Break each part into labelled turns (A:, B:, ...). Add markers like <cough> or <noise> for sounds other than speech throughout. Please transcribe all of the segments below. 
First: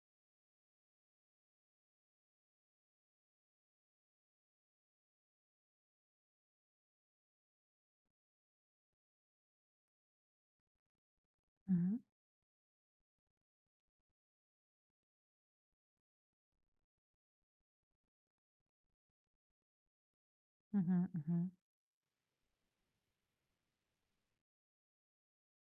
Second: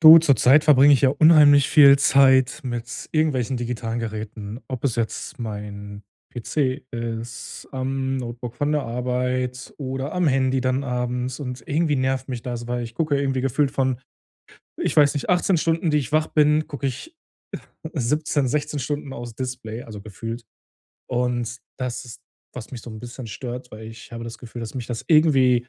A: Du, zurzeit verbringe ich ja unheimlich viel Zeit mit irgendwelchen digitalen Geräten. Ob es jetzt mein PC ist, am Notebook von der Arbeit oder am Handy dann abends. Und irgendwie
B: Mhm,
A: nervt mich das, weil ich gucke irgendwie gefühlt von, ich weiß nicht, 18 Stunden, die ich wach bin, gucke ich 17, 16 Stunden aufs Display, also gefühlt.
B: mhm, mhm.
A: Und das ist, was mich so ein bisschen stört, weil ich habe das Gefühl, dass mich das irgendwie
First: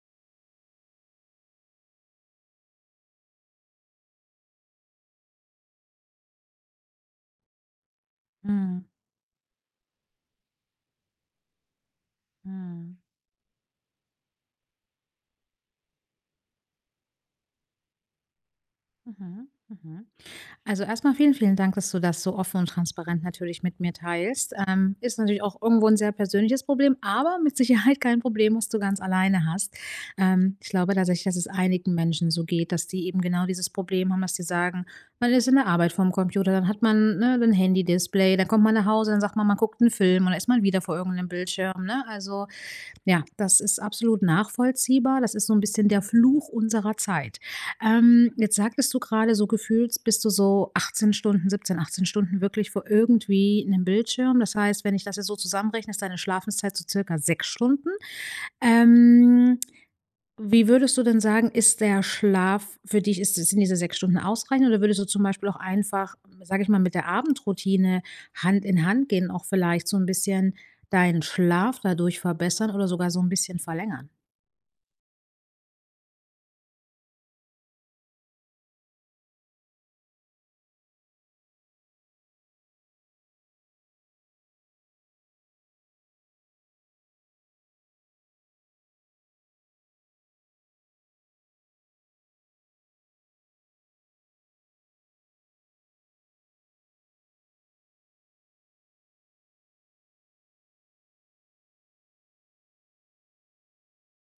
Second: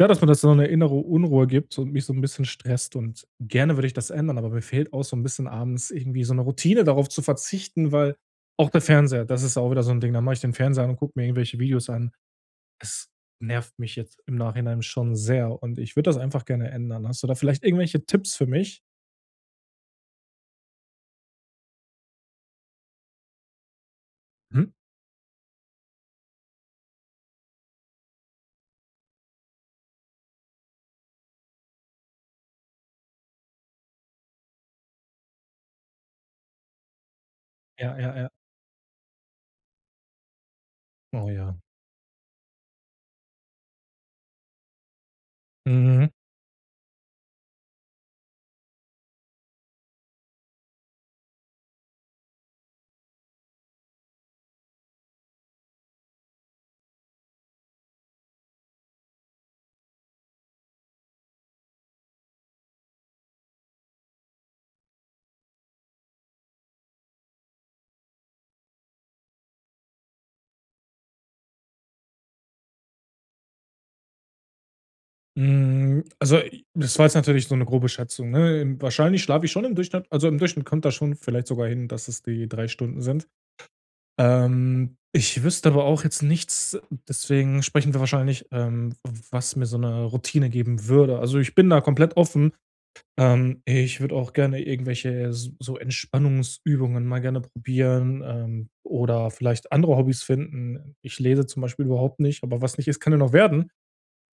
A: ja, dass mir das so eine innere Unruhe gibt und mich so ein bisschen stresst, und gerne würde ich das ändern, aber mir fehlt auch so ein bisschen abends irgendwie so eine Routine, darauf zu verzichten, weil auch der
B: Mhm,
A: Fernseher, das ist auch wieder so ein Ding, dann mache ich den Fernseher an und gucke mir irgendwelche Videos an.
B: mhm,
A: Es nervt mich jetzt im Nachhinein schon sehr und ich würde das einfach gerne ändern. Hast du da vielleicht irgendwelche Tipps für mich?
B: mhm, mhm. Also erstmal vielen, vielen Dank, dass du das so offen und transparent natürlich mit mir teilst.
A: Mhm.
B: Ist natürlich auch irgendwo ein sehr persönliches Problem, aber mit Sicherheit kein Problem, was du ganz alleine hast. Ich glaube tatsächlich, dass es einigen Menschen so geht, dass die eben genau dieses Problem haben, dass die sagen: „Man ist in der Arbeit vorm Computer, dann hat man, ne, ein
A: Ja, ja, ja.
B: Handy-Display, dann kommt man nach Hause, dann sagt man, man guckt einen Film und dann ist man wieder vor
A: Oh
B: irgendeinem
A: ja.
B: Bildschirm", ne? Also, ja, das ist absolut nachvollziehbar. Das ist so 'n bisschen der
A: Mhm.
B: Fluch unserer Zeit. Jetzt sagtest du grade, so gefühlt bist du so 18 Stunden, 17, 18 Stunden wirklich vor irgendwie 'nem Bildschirm. Das heißt, wenn ich das jetzt so zusammenrechne, ist deine Schlafenszeit so circa 6 Stunden. Ähm, wie würdest du denn sagen, ist der Schlaf für dich, ist sind diese 6 Stunden ausreichend, oder würdest du zum Beispiel auch einfach, sage ich mal, mit der Abendroutine Hand in Hand gehen, auch vielleicht so ein bisschen deinen Schlaf dadurch verbessern oder sogar so ein bisschen verlängern?
A: Hm, also, i das war jetzt natürlich so eine grobe Schätzung, ne? Wahrscheinlich schlafe ich schon im Durchschnitt, also, im Durchschnitt kommt das schon vielleicht sogar hin, dass es die 3 Stunden sind. Ich wüsste aber auch jetzt nichts, deswegen sprechen wir wahrscheinlich, was mir so eine Routine geben würde. Also, ich bin da komplett offen. Ich würde auch gerne irgendwelche s so Entspannungsübungen mal gerne probieren, oder vielleicht andere Hobbys finden. Ich lese zum Beispiel überhaupt nicht, aber was nicht ist, kann ja noch werden.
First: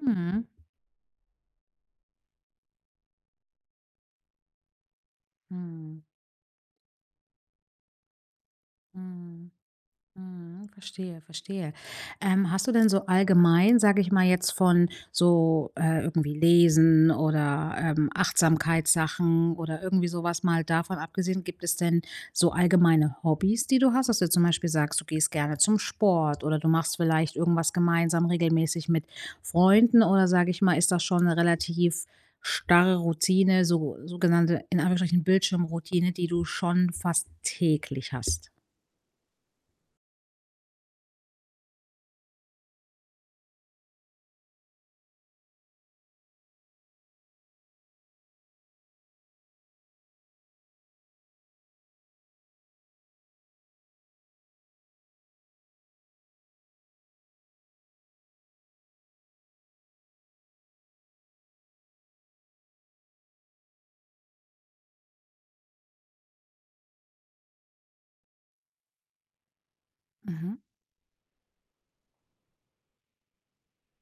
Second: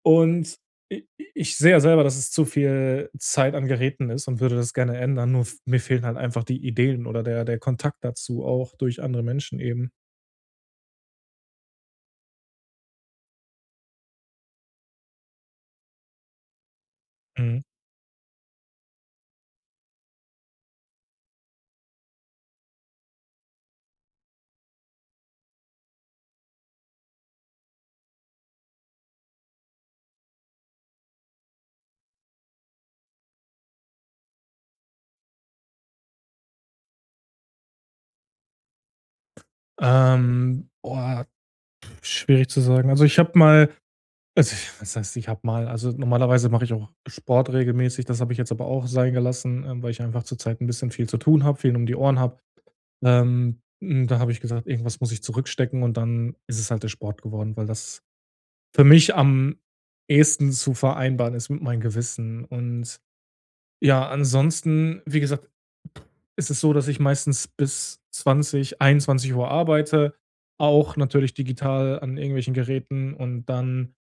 B: Mhm.
A: Und i ich sehe ja selber, dass es zu viel Zeit an Geräten ist, und würde das gerne ändern, nur f mir
B: Mhm.
A: fehlen halt einfach die Ideen oder der Kontakt dazu auch durch andere
B: Mhm.
A: Menschen eben.
B: Mhm, verstehe, verstehe. Hast du denn so allgemein, sage ich mal jetzt, von so, irgendwie Lesen
A: Mhm.
B: oder, Achtsamkeitssachen oder irgendwie sowas mal davon abgesehen, gibt es denn so allgemeine Hobbys, die du hast, dass du zum Beispiel sagst, du gehst gerne zum Sport oder du machst vielleicht irgendwas gemeinsam regelmäßig mit Freunden, oder sage ich mal, ist das schon eine relativ starre Routine, so sogenannte in Anführungsstrichen Bildschirmroutine, die du schon fast täglich hast?
A: Boah, schwierig zu sagen. Also, ich habe mal, also, <laughs> was heißt, ich habe mal, also, normalerweise mache ich auch Sport regelmäßig, das habe ich jetzt aber auch sein gelassen, weil ich einfach zurzeit ein bisschen viel zu tun habe, viel um die Ohren habe. Da habe ich gesagt: „Irgendwas muss ich zurückstecken", und dann ist es halt der Sport geworden, weil das für mich am ehesten zu vereinbaren ist mit meinem Gewissen. Und ja, ansonsten, wie gesagt, ist es so, dass ich meistens bis 20 Uhr arbeite,
B: Mhm,
A: auch natürlich digital an irgendwelchen Geräten, und dann,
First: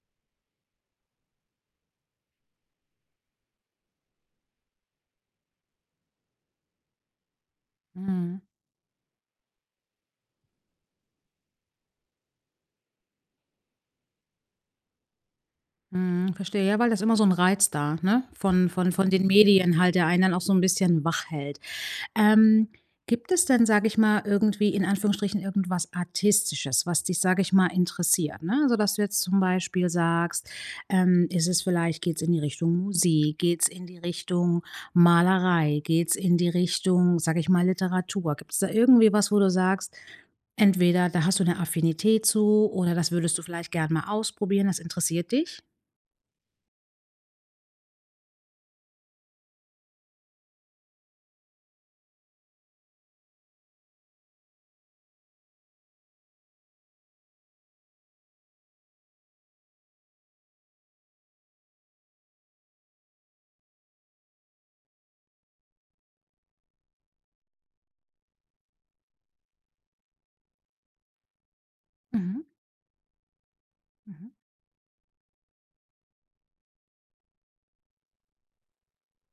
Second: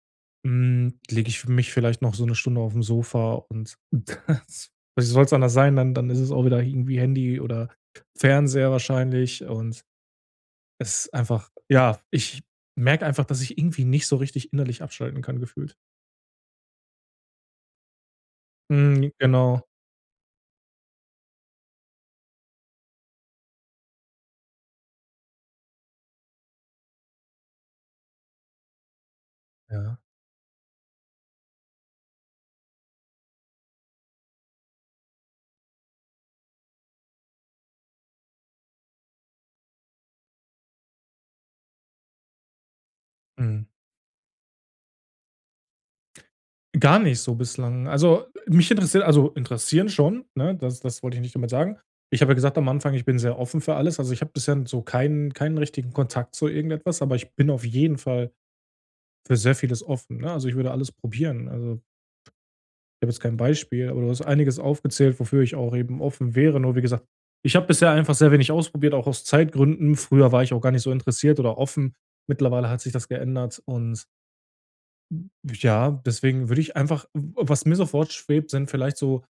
A: lege ich mich vielleicht noch so eine Stunde auf dem Sofa und <laughs> das, wie soll es anders sein, dann ist es auch wieder irgendwie Handy oder
B: mhm.
A: Fernseher wahrscheinlich, und es ist einfach, ja, ich merke einfach, dass ich irgendwie nicht so richtig innerlich abschalten kann gefühlt.
B: Mhm, verstehe. Ja, weil das immer so 'n Reiz da, ne? Von
A: Mhm,
B: den
A: genau,
B: Medien halt, der einen dann auch so 'n bisschen wach hält. Ähm, gibt es denn, sage ich mal, irgendwie in Anführungsstrichen irgendwas Artistisches, was dich, sage ich mal, interessiert, ne? Also, dass du jetzt zum Beispiel
A: ja.
B: sagst, ist es, vielleicht geht's in die Richtung Musik? Geht's in die Richtung Malerei? Geht's in die Richtung, sage ich mal, Literatur? Gibt's da irgendwie was, wo du sagst, entweder da hast du 'ne Affinität zu, oder das würdest du
A: Mhm.
B: vielleicht gern mal ausprobieren, das interessiert dich?
A: Gar nicht so bislang. Also, mich interessiert, also, interessieren schon, ne? Das wollte ich nicht damit sagen. Ich habe ja gesagt am Anfang, ich bin sehr offen für alles. Also, ich habe bisher so keinen richtigen Kontakt zu irgendetwas, aber ich bin auf jeden Fall für sehr vieles offen, ne? Also, ich würde alles probieren. Also, ich habe jetzt kein Beispiel, aber du hast einiges aufgezählt, wofür ich auch eben offen wäre. Nur wie gesagt, ich habe bisher einfach sehr wenig ausprobiert, auch aus Zeitgründen. Früher war ich auch gar nicht so interessiert oder offen.
B: Mhm,
A: Mittlerweile hat sich das geändert. Und
B: mhm,
A: ja, deswegen würde ich einfach, was mir sofort schwebt, sind vielleicht so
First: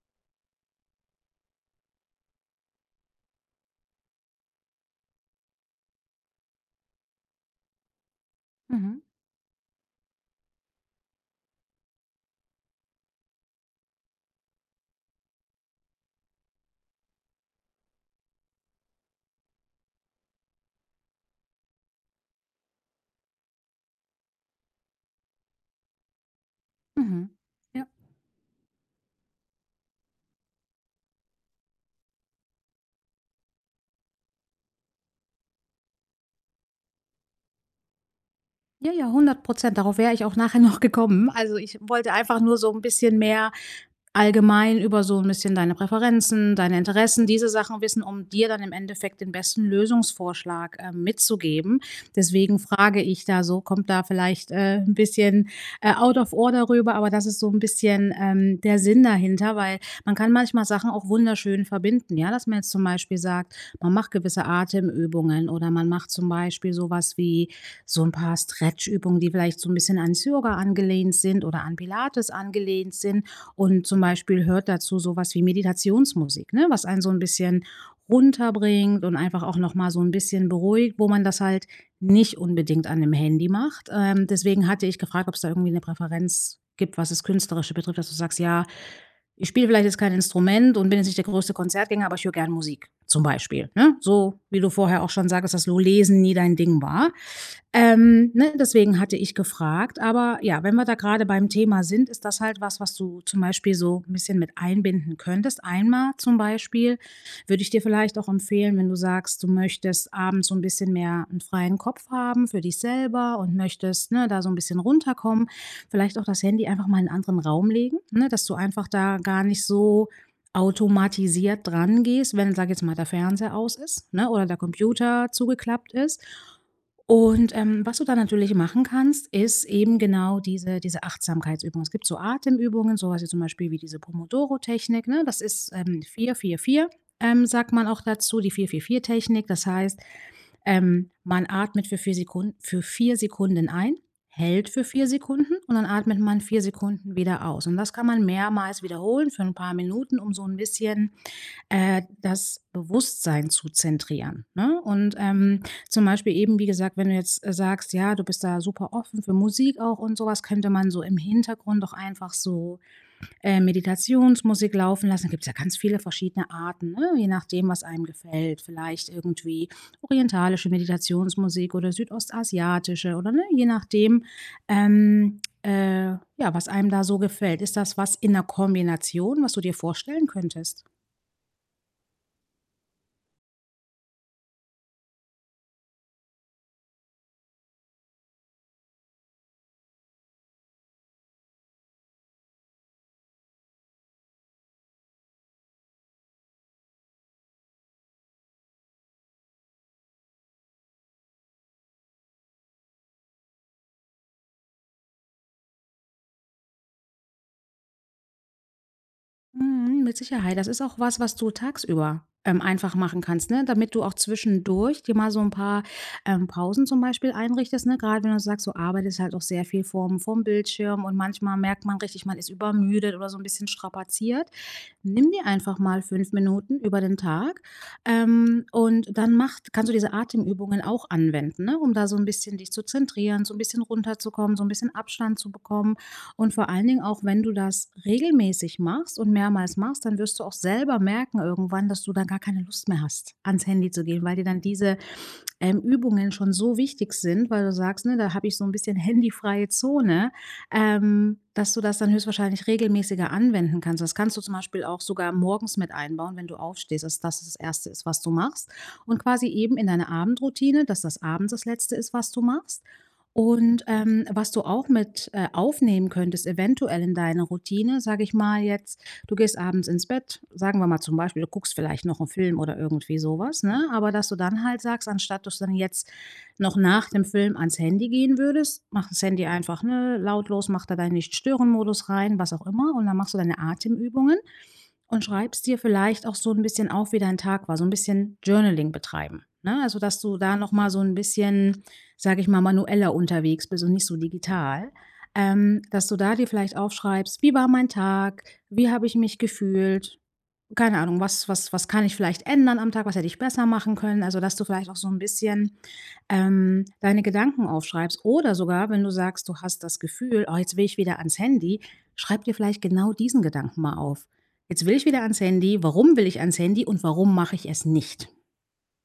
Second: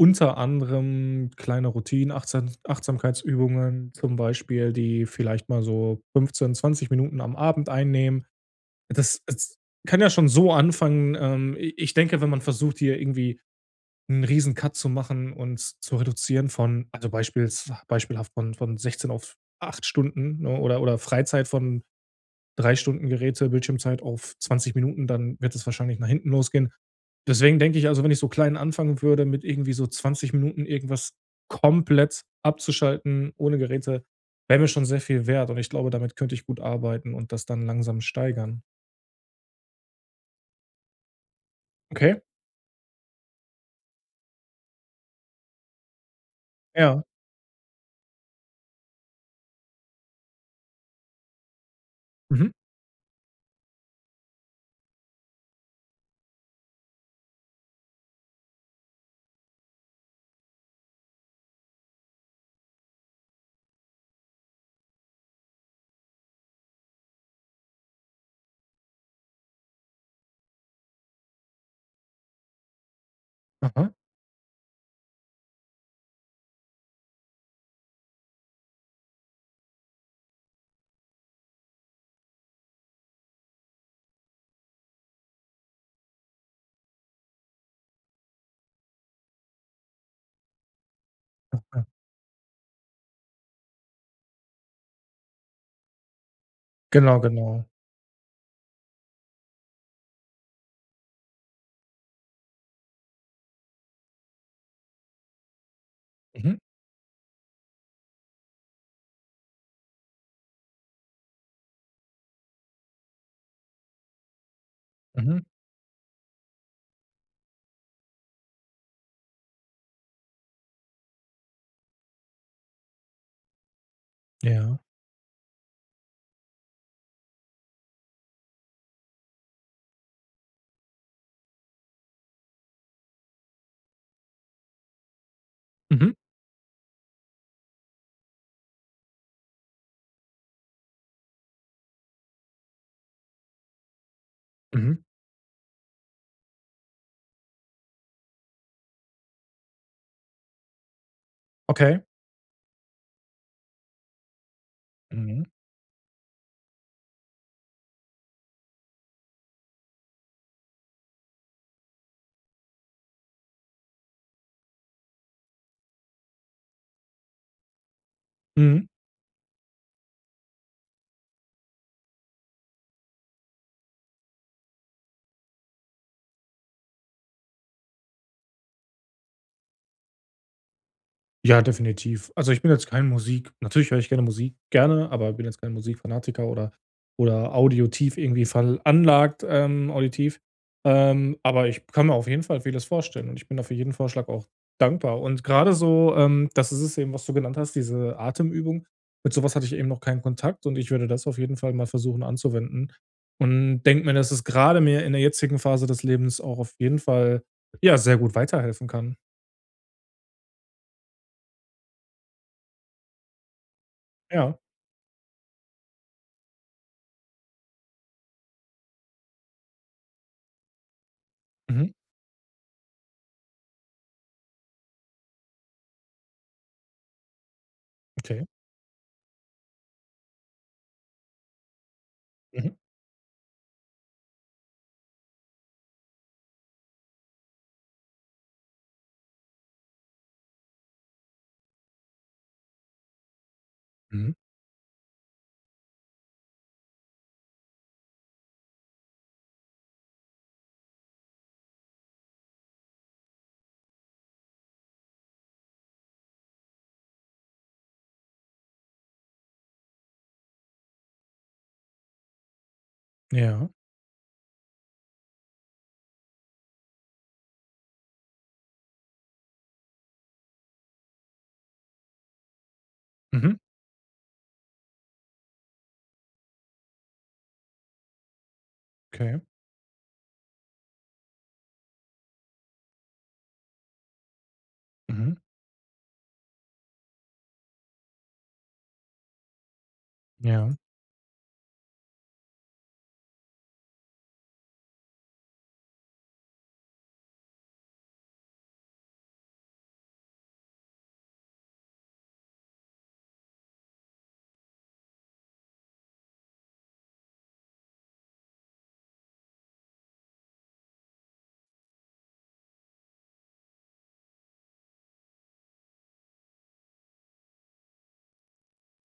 A: unter anderem kleine Routinen, Achtsamkeitsübungen zum Beispiel, die vielleicht mal so 15, 20 Minuten am Abend einnehmen.
B: mhm,
A: Das es kann ja schon so anfangen, i ich denke, wenn man versucht, hier irgendwie einen riesen Cut zu machen und zu reduzieren, von, also, beispiels beispielhaft von 16 auf 8 Stunden, ne, oder Freizeit von 3 Stunden Geräte, Bildschirmzeit auf 20 Minuten, dann wird es wahrscheinlich nach hinten losgehen.
B: mhm.
A: Deswegen denke
B: Ja.
A: ich, also, wenn ich so klein anfangen würde, mit irgendwie so 20 Minuten irgendwas komplett abzuschalten ohne Geräte, wäre mir schon sehr viel wert, und ich glaube, damit könnte ich gut arbeiten und das dann langsam steigern.
B: Ja, ja, 100%. Darauf wäre ich auch nachher <laughs> noch gekommen. Also, ich wollte
A: Okay,
B: einfach nur so ein bisschen mehr allgemein über so ein bisschen deine Präferenzen, deine
A: ja.
B: Interessen, diese Sachen wissen, um dir dann im Endeffekt den besten Lösungsvorschlag, mitzugeben.
A: Mhm.
B: Deswegen frage ich da so, kommt da vielleicht, 'n bisschen, out of order rüber, aber das ist so ein bisschen, der Sinn dahinter, weil man kann manchmal Sachen auch wunderschön verbinden, ja? Dass man jetzt zum Beispiel sagt, man macht gewisse Atemübungen, oder man macht zum Beispiel sowas wie so ein paar Stretchübungen, die vielleicht so ein bisschen ans Yoga angelehnt sind oder an Pilates angelehnt sind. Und
A: Aha.
B: zum Beispiel hört dazu sowas wie Meditationsmusik, ne, was einen so ein bisschen runterbringt und einfach auch noch mal so ein bisschen beruhigt, wo man das halt nicht unbedingt an dem Handy macht. Deswegen hatte ich gefragt, ob es da irgendwie eine Präferenz gibt, was das Künstlerische betrifft, dass du sagst: „Ja, ich spiele vielleicht jetzt kein Instrument und bin jetzt nicht der größte
A: Aha.
B: Konzertgänger, aber ich höre gern Musik", zum Beispiel, ne? So wie du vorher auch schon sagst, dass so Lesen nie dein Ding war.
A: Genau, genau.
B: Ne, deswegen hatte ich gefragt. Aber ja, wenn wir da gerade beim Thema sind, ist das halt was, was du zum Beispiel so ein bisschen mit einbinden könntest. Einmal zum
A: Mhm.
B: Beispiel würde ich dir vielleicht auch empfehlen, wenn du sagst, du möchtest abends so ein bisschen mehr einen freien Kopf haben für dich selber und möchtest, ne, da so ein bisschen
A: Mhm.
B: runterkommen, vielleicht auch das Handy einfach mal in 'n anderen Raum legen, ne, dass du einfach da gar nicht so automatisiert dran gehst, wenn, sag jetzt mal, der Fernseher aus ist, ne, oder der
A: Ja.
B: Computer zugeklappt ist. Und, was du dann natürlich machen kannst, ist eben genau diese Achtsamkeitsübung. Es gibt so Atemübungen, so was wie zum Beispiel wie diese Pomodoro-Technik, ne? Das ist,
A: Mhm.
B: vier vier, 4, sagt man auch dazu, die vier vier vier Technik. Das heißt, man atmet für 4 Sekunden ein, hält für
A: Mhm.
B: 4 Sekunden und dann atmet man 4 Sekunden wieder aus. Und das kann man mehrmals wiederholen für ein paar Minuten, um so ein bisschen
A: Okay.
B: das Bewusstsein zu zentrieren, ne? Und,
A: Mhm.
B: zum Beispiel eben, wie gesagt, wenn du jetzt, sagst, ja, du bist da super offen für Musik auch und sowas, könnte man so im Hintergrund doch einfach so, Meditationsmusik laufen lassen. Da gibt es ja ganz viele verschiedene Arten, ne, je nachdem, was einem gefällt.
A: Mhm.
B: Vielleicht irgendwie orientalische Meditationsmusik oder südostasiatische, oder, ne, je nachdem, ähm, äh, ja, was einem da so gefällt. Ist das was in der Kombination, was du dir vorstellen könntest?
A: Ja, definitiv. Also, ich bin jetzt kein Musik natürlich höre ich gerne Musik, gerne, aber bin jetzt kein Musikfanatiker oder auditiv irgendwie veranlagt, auditiv. Aber ich kann mir auf jeden Fall vieles vorstellen, und ich bin da für jeden Vorschlag auch dankbar. Und gerade so, das ist es eben, was du genannt hast, diese Atemübung. Mit sowas hatte ich eben noch keinen Kontakt, und ich würde das auf jeden Fall mal versuchen anzuwenden und denke mir, dass es gerade mir in der jetzigen Phase des Lebens auch auf jeden Fall, ja, sehr gut weiterhelfen kann.
B: Mhm, mit Sicherheit. Das ist auch was, was du tagsüber, einfach machen kannst, ne? Damit du auch
A: Ja.
B: zwischendurch dir mal so ein paar, Pausen zum Beispiel einrichtest, ne? Gerade wenn du sagst, du arbeitest halt auch sehr viel vorm Bildschirm und manchmal merkt
A: Mhm.
B: man richtig, man ist übermüdet oder so ein bisschen strapaziert. Nimm dir einfach mal 5 Minuten über den Tag,
A: Okay.
B: und dann macht kannst du diese Atemübungen auch anwenden, ne, um da so ein bisschen dich
A: Mhm.
B: zu zentrieren, so ein bisschen runterzukommen, so ein bisschen Abstand zu bekommen. Und vor allen Dingen auch, wenn du das regelmäßig machst und mehrmals machst, dann wirst du auch selber merken irgendwann, dass du dann gar keine Lust mehr hast, ans Handy zu gehen,
A: Mhm.
B: weil dir dann diese Übungen schon so wichtig sind, weil du sagst, ne, da habe ich so ein bisschen handyfreie Zone, dass du das dann höchstwahrscheinlich regelmäßiger anwenden kannst. Das kannst du zum Beispiel auch sogar morgens mit einbauen, wenn du aufstehst, dass das das erste ist, was du machst, und quasi eben in deine Abendroutine, dass das abends das Letzte ist, was du machst.
A: Ja.
B: Und, was du auch mit, aufnehmen könntest eventuell in deine Routine, sage ich mal jetzt. Du gehst abends ins Bett, sagen wir mal zum Beispiel, du guckst vielleicht noch einen Film oder irgendwie
A: Mhm.
B: sowas, ne? Aber dass du dann halt sagst, anstatt dass du dann jetzt noch nach dem Film ans Handy gehen würdest, mach das
A: Okay.
B: Handy einfach, ne, lautlos, mach da deinen Nicht-Stören-Modus rein, was auch immer, und dann machst du deine Atemübungen und
A: Mhm.
B: schreibst dir vielleicht auch so ein bisschen auf, wie dein Tag war, so ein bisschen Journaling betreiben, ne? Also, dass du da
A: Ja.
B: noch mal so ein bisschen, sage ich mal, manueller unterwegs bist und nicht so digital. Dass du da dir vielleicht aufschreibst: „Wie war mein Tag? Wie habe ich mich gefühlt?" Keine Ahnung, was kann ich vielleicht ändern am Tag? Was hätte ich besser machen können? Also, dass du vielleicht auch so ein bisschen, deine Gedanken aufschreibst, oder sogar, wenn du sagst, du hast das Gefühl: „Oh, jetzt will ich wieder ans Handy", schreib dir vielleicht genau diesen Gedanken mal auf: „Jetzt will ich wieder ans Handy. Warum will ich ans Handy und warum mache ich es nicht?"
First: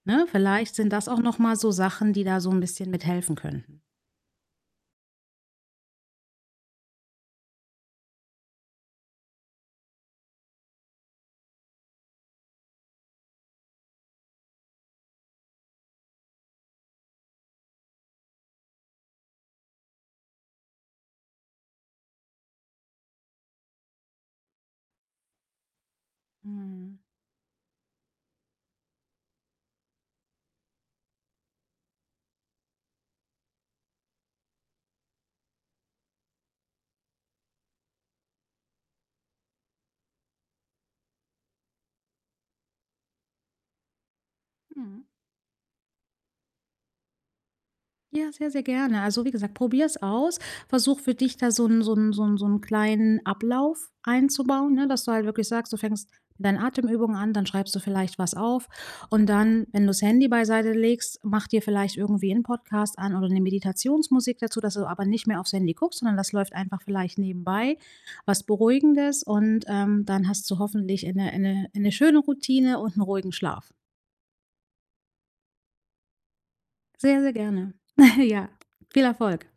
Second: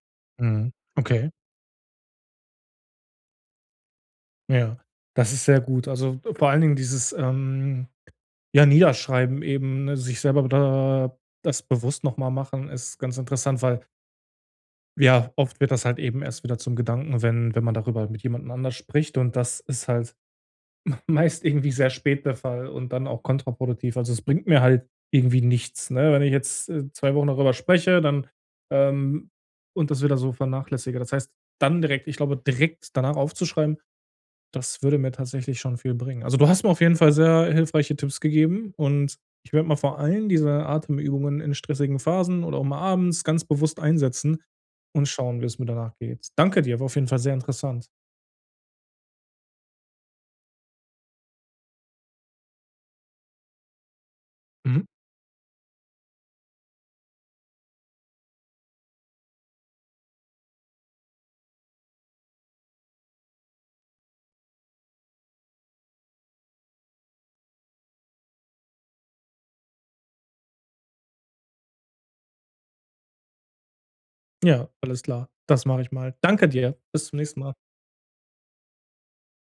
B: Ne?
A: Mhm.
B: Vielleicht sind das auch
A: Okay.
B: noch mal so Sachen, die da so ein bisschen mithelfen könnten.
A: Ja. Das ist sehr gut. Also, vor allen Dingen dieses, ja, Niederschreiben eben, ne, sich selber da das bewusst noch mal machen, ist ganz interessant, weil, ja, oft wird das halt eben erst wieder zum Gedanken, wenn man darüber mit jemandem anders spricht, und das ist halt meist irgendwie sehr spät der Fall und dann auch kontraproduktiv. Also, es bringt mir halt irgendwie nichts, ne? Wenn ich jetzt,
B: Mhm,
A: 2 Wochen darüber spreche, dann, ähm und das wieder so vernachlässige. Das heißt, dann direkt, ich glaube, direkt danach aufzuschreiben, das würde mir tatsächlich schon viel bringen. Also, du hast mir auf jeden Fall sehr hilfreiche Tipps gegeben, und ich werde mal vor allem diese Atemübungen in stressigen Phasen oder auch mal abends ganz bewusst einsetzen
B: mhm.
A: und schauen, wie es mir danach geht. Danke dir, war auf jeden Fall sehr interessant.
B: Ja, sehr, sehr gerne. Also, wie gesagt, probier's aus. Versuch für dich da so 'n kleinen Ablauf einzubauen,
A: Mhm.
B: ne, dass du halt wirklich sagst, du fängst mit deinen Atemübungen an, dann schreibst du vielleicht was auf und dann, wenn du das Handy beiseite legst, mach dir vielleicht irgendwie 'n Podcast an oder eine Meditationsmusik dazu, dass du aber nicht mehr aufs Handy guckst, sondern das läuft einfach vielleicht nebenbei, was Beruhigendes, und, dann hast du hoffentlich eine schöne Routine und einen ruhigen Schlaf.
A: Ja, alles klar. Das mache ich mal. Danke dir. Bis zum
B: Sehr, sehr
A: nächsten Mal.
B: gerne. <laughs> Ja, viel Erfolg.